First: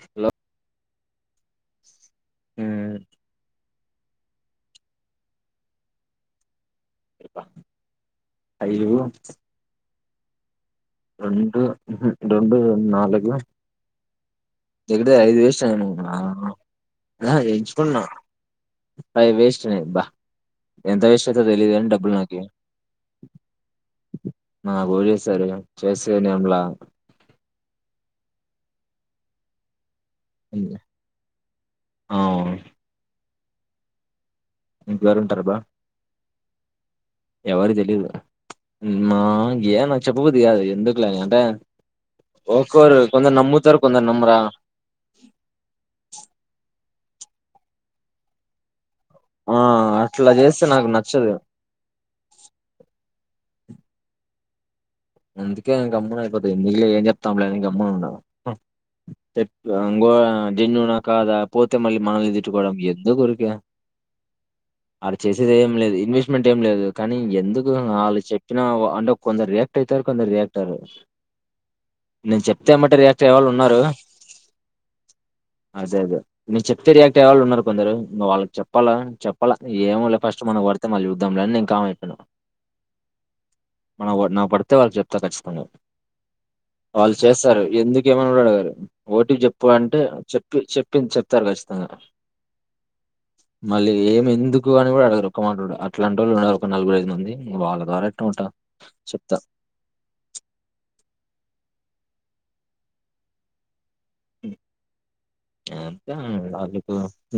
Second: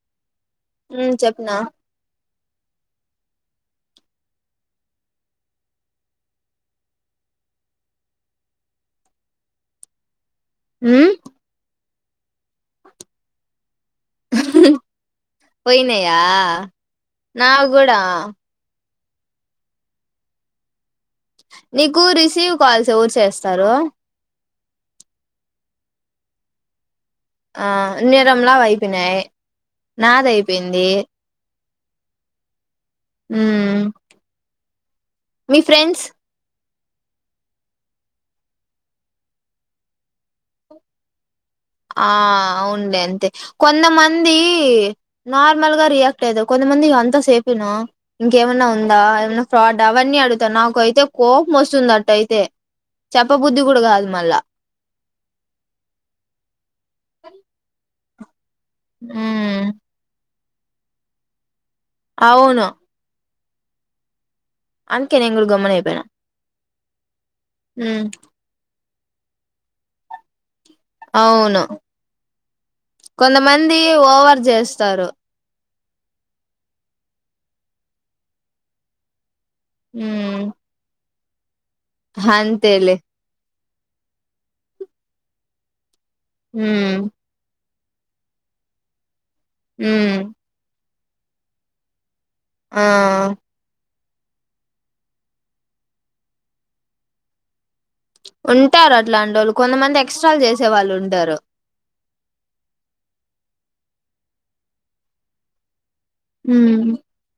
Hello హ్మ్ చెప్నా అయ్యో రెండు మ్ హు రెండు, నాలుగు గెలుప్ అదే ఐదు ఏసినా అనుకున్న పోయినాయా ఆహా నావి కూడా ఎంచుకున్నా అవి వేస్ట్ నీబ్బా ఎంత వేస్ట్ అయితాయో తెలీదు. కాని నీకు డబ్బులు నాకియ్ రిసీవ్ కాల్స్ ఎవరు చేస్తారు నాకు ఎవరు చేస్తారు. చేసేనేంలా ఆ నిరంలా వైపోయినాయ్ నాది అయ్యిపోయింది. అవును హ్మ్ ఇంట్లో ఎవరు ఉంటారు. అబ్బా ఎవరికి తెలీదు మా [unintelligible] నాకు చెప్పబుద్ధి కాదు ఎందుకులే అంటే ఆ ఒక్కోరు అవునులే అంతే కొందరు నమ్ముతారు కొందరు కొంతమంది నమ్మరా నార్మల్గా రియాక్ట్ అయితారు. కొంతమంది ఇంత సేపు ఇనో ఇంకేమన్నా ఉందా ఎమన్నా ఫ్రాడ్ ఆ అవన్నీ అట్లా అడుగుతారు. చేస్తే నాకు నాకైతే నచ్చదు కోపం వస్తుంది అట్ట అయ్యితే చెప్పబుద్ధి కూడా కాదు మళ్ళా అందుకే గమ్మునా అయిపోతు నీలే ఏం చెప్తాంలే అని గమ్మునా ఉన్న ఉమ్ అంగో జెన్యూన్ ఆ కాదా పోతే మళ్ళీ అవును మనల్నితిట్టుకోవడం ఎందుకు ఊరికే అడా అందుకే నేను కూడా చేసేది ఏం గమ్మున లేదు అయిపోయినా ఇన్వెస్ట్మెంట్ ఏం లేదు. కానీ ఎందుకు ఉమ్ వాళ్ళు చెప్పిన అంటే కొందరి [unintelligible] కొందరు అవ్వరు అవును నేను చెప్తే ఎమ్మటే రియాక్ట్ అయ్యే వాళ్ళు ఉన్నారు కొంతమంది ఓవర్ చేస్తారు అదె అదె నేను చెప్తే రియాక్ట్ అయ్య వాళ్ళు ఉన్నారు కొందరు నువ్వు వాళ్ళకి చెప్పాలా చెప్ప ప్పల ఏమో లె ఫస్ట్ మనం పడితే మళ్ళ ద్దంలే అని హ అంతేలే మనక్ పడిన పడక్ అయితే వాళ్ళ చెప్తారు ఖచ్చితంగా ఉమ్ వాళ్ళు చేస్తారు ఎందుకే ఏమని కూడా అడగరు ఓటి క్ చెప్పు అంటే ఉమ్ చెప్పి చె చెప్తారు ఖచ్చితంగా ఆ మళ్ళీ ఏం ఎందుకు అని కూడా అడగరు ఒక మాట కూడ అట్లాంటోళ్ళు ఉన్నరు ఒక నలుగురైదు మంది ఇంక వాళ్ళ ద్వారా ఎట్నోట ఉంటారు అట్లాంటి చెప్తా వాళ్ళు కొంతమంది ఎక్స్ట్రాలు చేసే వాళ్ళు ఉంటారు ఆ ఉమ్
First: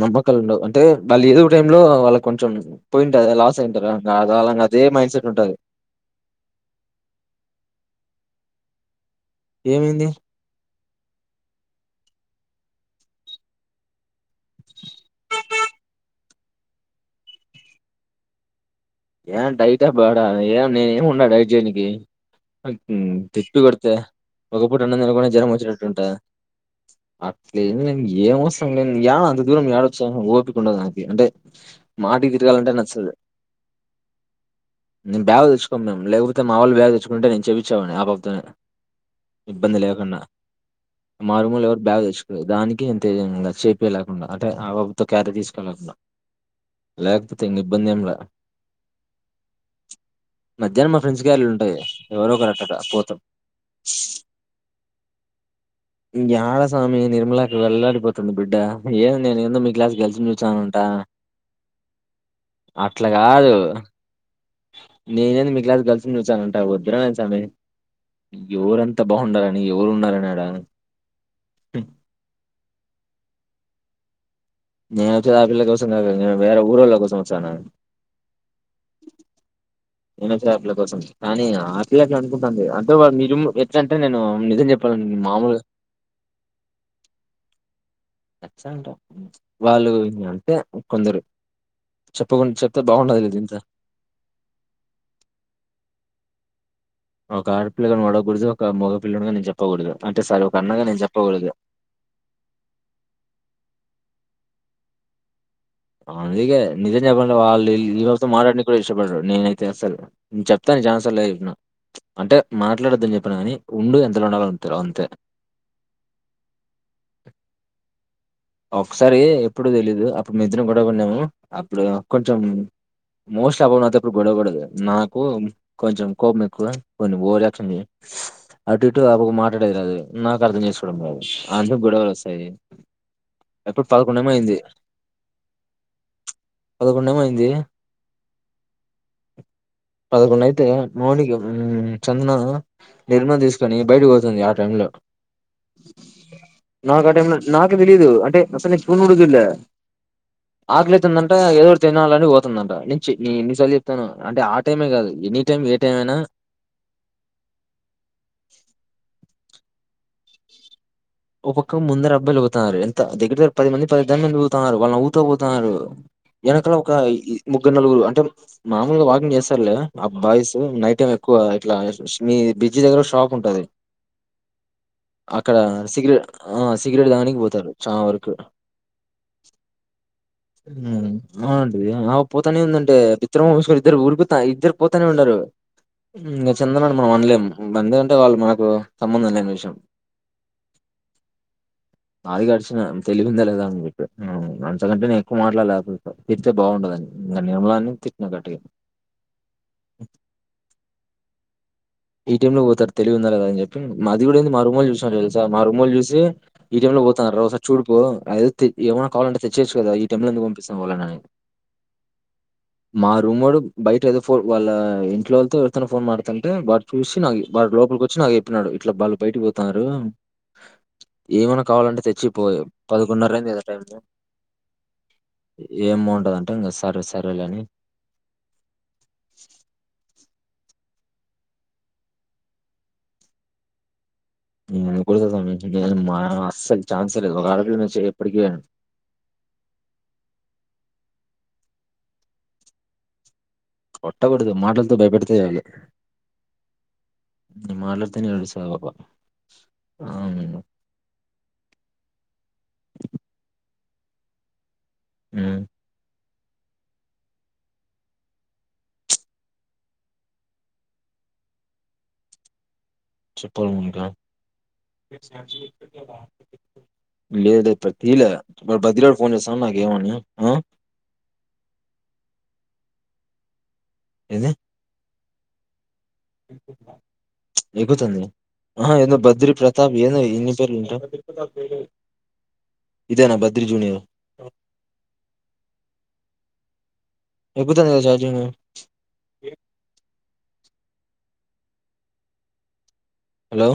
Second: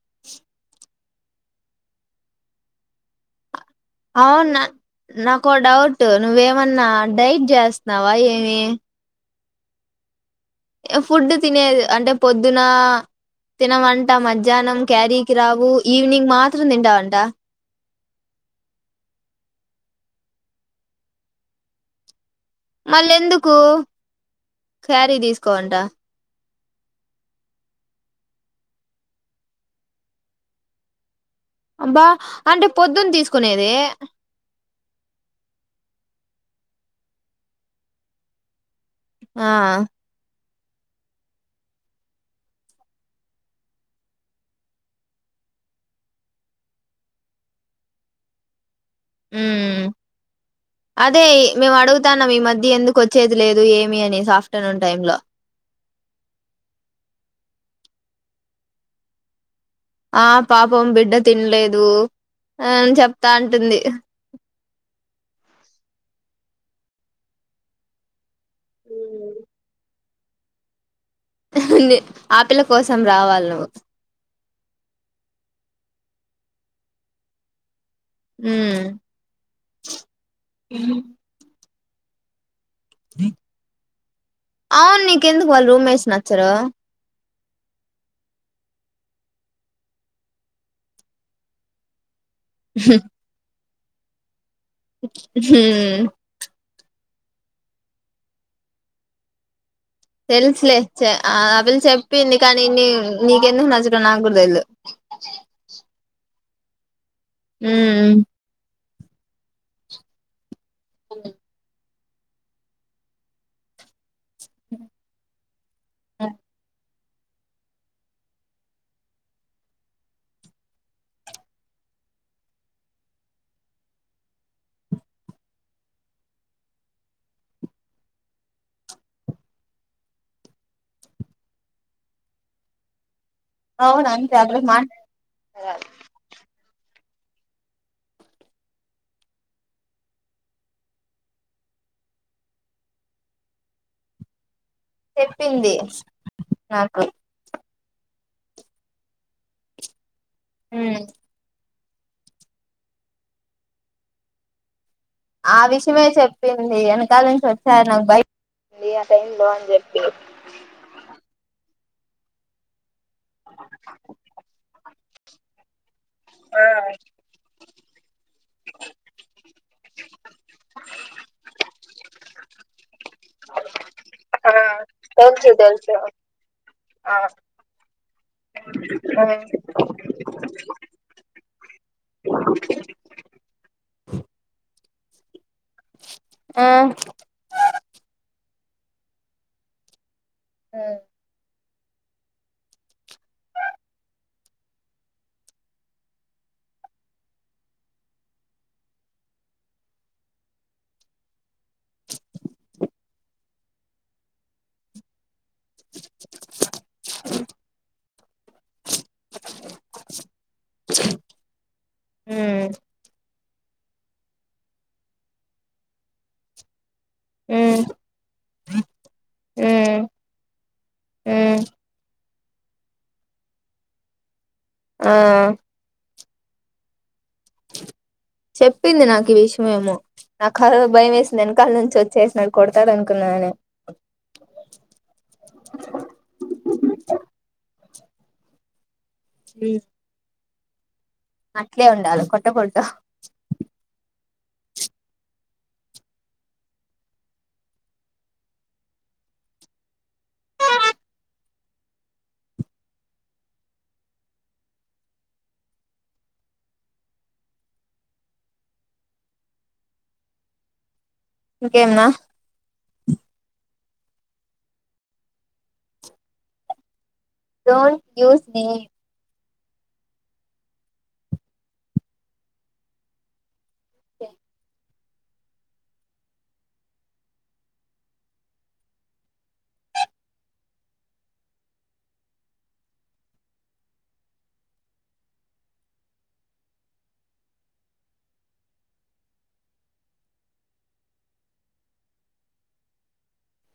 నమ్మకాలు ఉండవు అంటే మళ్ళీ ఏదో ఒక టైం లో వాళ్ళకి కొంచెం పోయింటాది లాస్ అయింటారా అవును వాళ్ళకి నా అదే మైండ్ సెట్ నాకు ఉంటది ఓ డౌట్ నువ్వేమన్నా డైట్ చేస్తున్నావా ఏ హుమ్మ్ ఏమైంది ఫుడ్ తినేది అంటే పొద్దునా తినమంటే మధ్యాహ్నం క్యారీ కి రావు ఈవినింగ్ మాత్ర మాత్ర నింటావంట [unintelligible] ఏం డైట పాడా ఏం నేనేమి ఉన్నా డైట్ జేయనికి మళ్ళ ఎందుకు తిప్పి కొడితే ఒకప్పుడు [unintelligible] అన్న క్యారీ నిలకునే జ్వరం తీసుకోవంట వచ్చినట్టుంటే అట్లే ఏం లేదు ఏం వస్తం నేను యాడ అంత దూరం ఏడ వచ్చేను ఓపిక ఉండదు నాకి అంటే అబ్బా అంటే పొద్దున తీసుకునేది బాగా తెలుసుుకోం మేము లేకపోతే అ మా వాళ్లు బ్యాగ్ తెచ్చుకునుంటే నేను చెప్పిచే వాన్ని ఆ పాప తోనే ఆ ఇబ్బంది లేకుండా మా రూములో ఎవరు బ్యాగ్ తెచ్చుకోల దానికి ఇంతెజెముందా చేపీ లేకుండ అంటే ఆ పాప తో క్యారీ తీసుకెళ్లకుండా లేకపోతే ఇంక ఇబ్బందేంల ఊమ్ మధ్యాహ్నం మా ఫ్రెండ్స్ అదే క్యారీలు మేము ఉంటాయి. ఎవరో అడుగుతాన్నామ్ ఈ ఒకరు అట్టట మధ్య ఎందుకు పోతాం. వచ్చేది లేదు ఏమి అనే ఆఫ్టర్నూన్ టైమ్ లో యాడ సామి నిర్మలక్క అళ్లాడిపోతుంది బిడ్డ ఏమ్ నేను ఎందొ మీకు ఆ పాపం బిడ్డ తినలేదు అని చె అట్లా అత్తా కాదు అంటుంది నేనేంది మీ క్లాస్ గర్ల్స్ ని చూచానంటా వద్దురా నేను సమీ ఎవరంతా బాగుండాలని ఎవరు ఉన్నారని అడ ఆహ్ ఆపిల్ల కోసం రావాలి నువ్వు నేనొచ్చింది ఆపిల్ల కోసం కాక వేరే ఊరోళ్ల కోసం వచను ఉమ్ నేనొచ్చా ఆపిల్ల కోసం కానీ అది చెప్పండి అంటే వా మిడిల్ లో ఎట్లంటే నేను నిజం చెప్పాల అవును నీకెందుకు మామూలుగా వాళ్ళ రూమ్మేట్స్ నచ్చరు అచ్చ అంట వాళ్ళు అంటే కొందరు చెప్పకుండా చెప్తే బాగుండదు కదా ఇంట్లో హు ఒక ఆడపిల్లగా నువ్వు ఆడగుడదు ఒక మెగాపిల్లాడిగా నేను చెప్ తెలుసులే చే అవిల్ చెప్పింది కానీ నీ నీకెందుకు నచ్చడం నా లేలో అందుకే నిజ వా ఇవ మాటి ది కూడా ఇష్టపడరు నేనయితే అసలు చెప్ నేను అయితే ఇఫనవ్ అంటే మాట్లాడొద్దని చెప్పాను కాని ఉండేది ఎంతలో ఉండాలో అంతే ర ఒకసారి ఎప్పుడు తెలీదు అప్పుడు మే ఇద్దరము గొడవ పడినము అప్పుడు కొంచెం మోస్ట్ అబ అతే అప్పుడు గొడవకూడదు నాకు కొంచెం కోపం ఎక్కు కొంచెం ఓజక్షంది అటు ఇటు అబ మాట్లాడేది రాదు నాకు అర్థం చేసుకోవడం రాదు అందుకు గొడవలు వస్తాయి ఎప్పుడు అవునా పదకొండేమో అంత అయింది ఆరోజు పదకొండ ఏమైంది పదకొండ అయితే మోనికి చందన నిర్మ తీసుకని బయటకి పోతుంది యా టైం లో చెప్పింది నాకు నాకా టైం లో నాక్ తెలీదు అంటే అస్సల్ ఎప్పుడూ కూడా చుడలే ఆకలి ఉమ్ అయితంది అంట ఎవరు తినాలని పోతుందంట ని చ్చి ఇన్నిసార్లు చెప్తాను అంటే ఆ టైమే కాదు ఎనీ ఆ టైం ఏ టైం విషయమే అయినా చెప్పింది ఏనకాల నుంచి వచ్చారు నాకు బయంది ఆ టైం లో చెప్పి ఓ పక్క ముందర అబ్బలుగుతతు దగ్గ పది మంది పదిదని మంది పోతున్నారు వాళ్ళ అంత పోతారు వేనకలా ఒక నలుగురు అంటే మామూలుగా వాకింగ్ చేస్తారులే ఆ బాయ్స్ నైట్ టైం ఎక్కువ ఇట్లా మీ బిడ్జి దగ్గర షాప్ ఉంటది ఒకే తెల్సు సిగ్రెట్ ఆ సిగరెట్ దాగనికి పోతారు చానా వరుకు ఆ ఉమ్ మ్మ్ అవునండీ ఆ పోతనే ఉందంటే బిత్తర మోహమేసుకోని ఇద్దరు ఉరుకుతా ఇద్దురు పోతానే ఉండారు మ్మ్ చెందనాని మనం అనలేం మందంటే వాళ్ళు మన కు సంబంధం లేని విషయం ఆ ఆడికి అడిచిన తెలివిందా లేదా అని జెప్పి మ్ అంతకంటేనే క్కువ మాట్లాడల్లేకపో పిల్లతో తిడితే బాగుండదని ఇంగ నిర్మలాని తిట్టిి నా గట్టిగా. ఈ టైమ్ లో పోతారు తెలివి ఉందా లేదాని చెప్పి మాది కూడా ఏంది మా రూమొల్లు చూసినారు తెల్స్ తా మా రూమొళ్ళు చూసి ఈ టైమ్ లో పోతన్నారు. ఒకసారి చూడుపో అది ఏమైనా కావాలంటే తెచ్చియొచ్చు కదా, ఈ టైంలో లో ఎందుకు పంపిస్తావ్ వాళ్ళని అని మా రూమ్ వోడు. బయట ఏదో ఫోన్ వాళ్ళ ఇంట్లోళ్తో ఎవర్తోనో ఫోన్ మాడుతుంటే వాడ్ చూసి నాకు వాడు ఉమ్ లోపలికి వచ్చి నాకు చెప్పినాడు, ఇట్లా వాళ్ళు బయట పోతన్నారు ఉమ్ ఉమ్ ఏమైనా కావాలంటే తెచ్చియ్. పోదు పదకొండున్నరయింది గా టైమ్ ఆ ఏం బావుంటదంటే ఇంగ అస్ అడ్రెస్ చెప్పింది నాకు ఈ విషమేమో నాఖ అదో భయం వేసింది వెనకాల నుంచి వచ్చేసిన న్ కొడుతాడు అనుకున్నానే నీ కోసం వచ్చింటేగన మనకు అస్సలు చాన్సే లేదు ఒక ఆడపిల్ల నేసు చూడు ఎప్పడికైనా హ్మ్ అట్లే ఉండాలి కొట్టకూడదు కొట్టకుడుదు మాట్లాలతో భయపడితే చాలు నే మాట్లాడితేనే ఏడుస్సాది ఆ పాప ఆ. మ్మ్ ఇంకేం న్నా చెప్పాలి మీరే లేదు ఇప్పుడు డోంట్ తీయలా యూస్ వాడు నేమ్స్ బద్రి గాడు ఫోన్ జేసే అవున్ నాకేమన్యావ్ ఆ ఏంది ఎగుతుంది ఆ ఏదో బద్రీ ప్రతాప్ ఏదో ఇన్ని పేర్లు ఉంట ఇదేనా బద్రీ జూనియర్ ఎక్కుతాదికదా ఛార్జింగు హలో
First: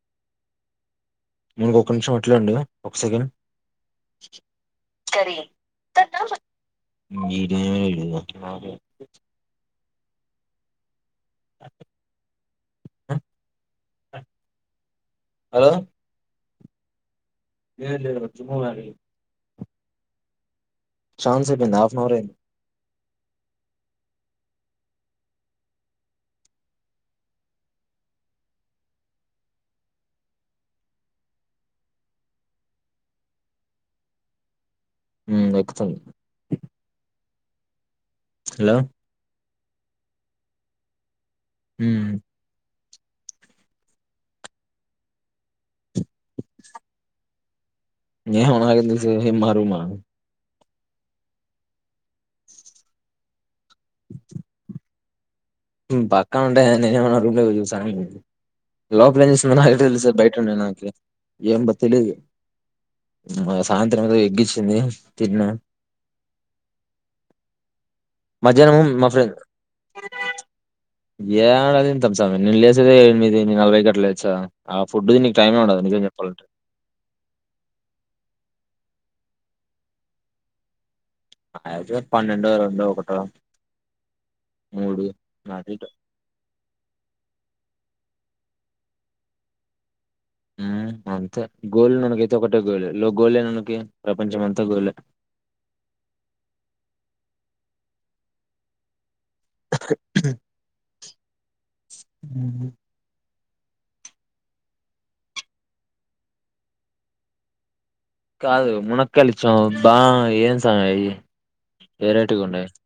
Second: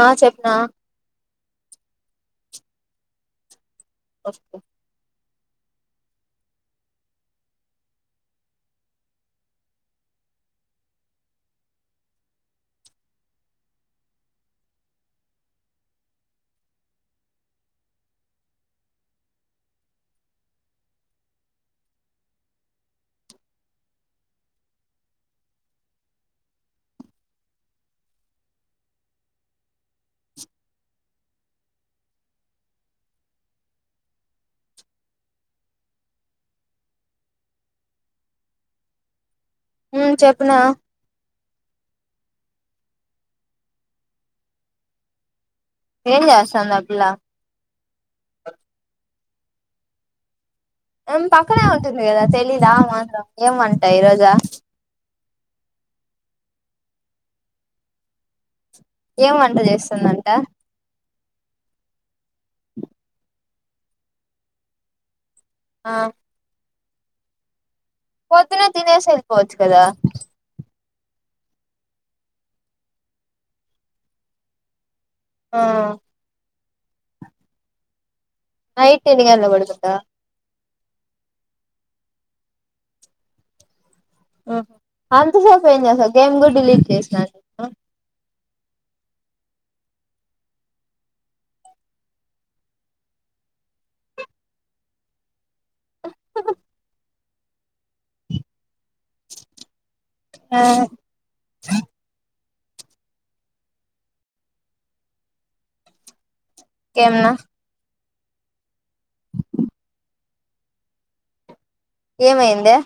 ఆ చెప్నా మౌనిక ఒక్క నిమిషం అట్లేఉండు ఒక సెకండ్ కరి [unintelligible] హలో [unintelligible] ఛాన్స్ ఐపోయింది హాఫ్ ఆన్ అవరే హ్మ్మ్ ఎక్కుతుంది హలో ఉం చెప్పున హు ఏం చేస్తాంది ఆ పిల్ల ఏమో నాకేం తెలుసు ఏ మారుమా ఏం పక్కనే ఉంటుంది కదా తెలీదా ఆ మాత్రం ఏమనీ డైరజా పక్కనుంటే నేనేమైనా రూమ్ లోకి పోయి చూస్తనేంది లోపలేం ఏం చేస్తుందో వంట నాకెట్ట తెలుస్తాది చేస్తుందంట బయటుండే నాకి ఎం తెలిదు మాకు సాయంత్రం ఏదో ఎగ్ ఇచ్చింది తిన్న ఆ పోధునే మధ్యాహ్నం తినేసి మా ఫ్రెండ్ వెళ్ళిపోచ్చు కదా ఏడ తింటాం సమీ నేను లేసేది ఎనిమిది నలభై గట్లా లేచ ఫుడ్ తినేకి టైమే ఆ ఉండదు నిజం చెప్పాలంటే నైట్ ఎన్ని గంటలకి పడుకుంటావ్ అయితది పన్నెండో రెండో ఒకటో ఆహా మూడు అంతసేపు నాటి ఎంచేసారూ గేమ్ కూడా డిలీట్ చేస్నారు ఉం అంతే గోల్ ననకైతే ఒకటే గోలే లో గోళ నేనలకి ప్రపంచం అంతా గోలే [inaudible] ఆ [inaudible] ఊ ఇంకెమన కాదు మునక్కలిచ్చం బా ఏం సామి వెరైటీ గుండాయి ఏమైందే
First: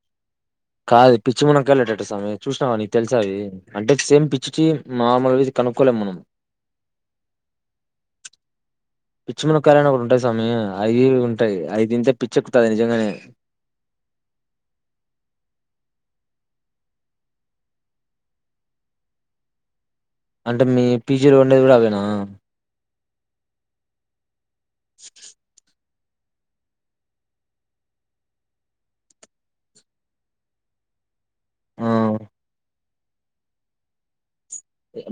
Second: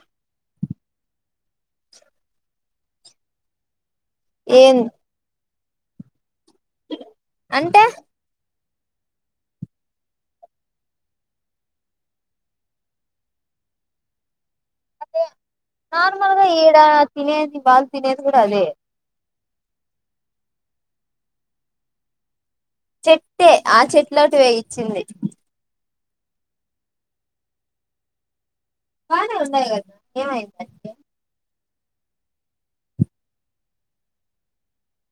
కాదు పిచ్చి మునకళ్ళఏటట సామి చూసినావా నీకు తెలిసా అవి అంటే సేమ్ పిచ్చిచ ఏం మామల్లు కనుక్కోలేం మనం అంటే పిచ్చి మునక్కాయాలని ఒకటి ఉంటాయి సామీ అవి ఉంటాయి అయి తింటే పిచ్చెక్కుతది నిజంగానే. నార్మల్ గా ఈడా తినేది వాళ్ళు తినేది కూడా అదే అంటే మీ పీజీలో వండేది కూడా అవేనా చెట్టే ఆ చెట్టులోటివే ఇ చ్చింది బానే ఉన్నాయి కదా ఏమైంది ఇటీకి ఆ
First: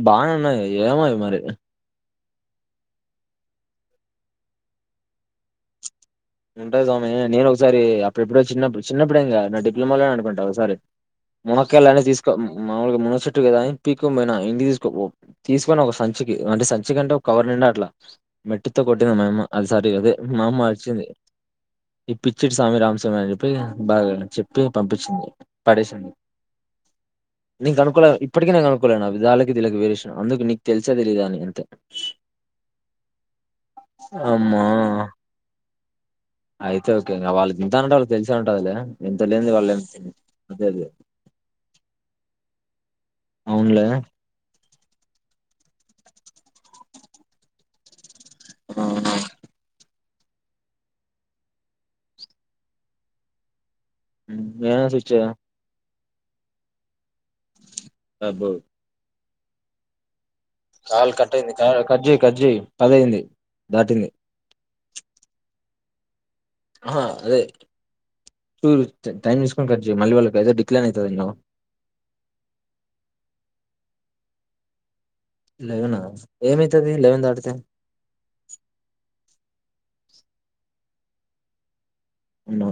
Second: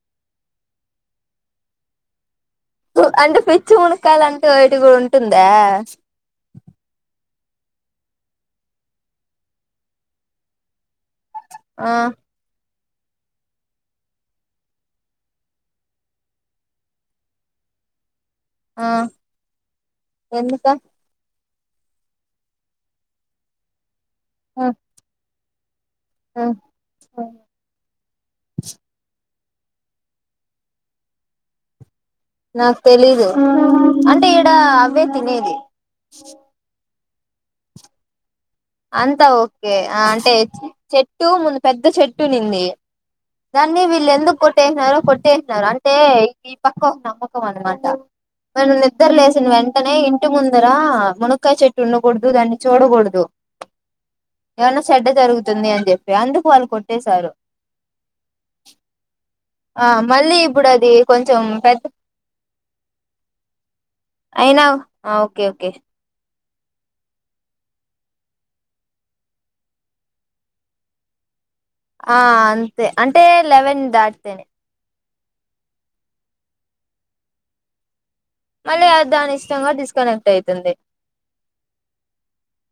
బానే ఉన్నయ్ ఏమోయ్ మరి అంటే పిచ్చి మునక్కాయలు అంటే ఓటి కూడా ఉంటుందా ఉంటాయి సామీ నేను ఒకసారి అప్పుడు ఎప్పుడో చిన్నప్పుడు చిన్నప్పుడేం కాదు నా డిప్లొమోలోనే అనుకుంటా ఒకసారి ఆ మునక్కాయలన్ని తీసుకో మాములుగా మునగ చెట్టు కదా అని పీక్కు పోయిన ఇంటి తీసుకో తీసుకొని ఒక సంచికి అంటే సంచికి అంటే ఒక కవర్ నిండ అట్లా. మెట్టుతో ఆ కొట్టింది మా యమ్మ అది సారి అదే మా అమ్మ ఎందుక అరిచింది ఈ పిచ్చిడి సామి రామసామీ అని చెప్పి బాగా చెప్పి పంపించింది పడేసింది నీకు అనుకూల ఇప్పటికి నేన్ కనుకోలేదు దాళ్ళకి దీళ్ళకి వేరేషన్ అందుకు నీకు తెలిసా తెలిదా అంతే నాకు తెలీదు అంటే ఈడ అమ్మా అవే తినేది ఓకే ఇంక వాళ్ళు తింటారంటే వాళ్లకు తెలుసు అంతా ఓకే అంటే అదే అదే చెట్టు ముందు పెద్ద చెట్టు ఉన్నింది. దాన్ని అవునులే వీళ్ళు ఎందుకు కొట్ కొట్టేసినారు కొట్టేసినారు అంటే ఈ పక్క ఒక నమ్మకం అన్నమాట మనం నిద్ర లేసిన వెంటనే ఇన్ టి ముందర మునక్కాయ్ చెట్టు ఉండకూడదు దాన్ని చూడకూడదు ఏమన్నా ఏం సెడ్డ స్విచ్ జరుగుతుంది అని సెప్పి అందుకు వాళ్ళు కొట్టేశారు అబ్బో ఆ మళ్ళీ ఇప్ కాలు కట్టయింది కట్ జయ్ కట్ జయ్ పదయింది దాటింది అయినా ఓకే ఓకే ఆహా అదే టూ టైమ్ తీసుకొని కట్ జయ్ మళ్ళీ వాళ్ళకి అయితే డిక్లయిన్ అయితది నువు ఆ అంతే అంటే లెవెన్ దాటితేనే లెవెనా ఏమైతది లెవెన్ దాటితే మళ్ళీ అ దాని ఇష్టంగా డిస్కనెక్ట్ అయితంది నో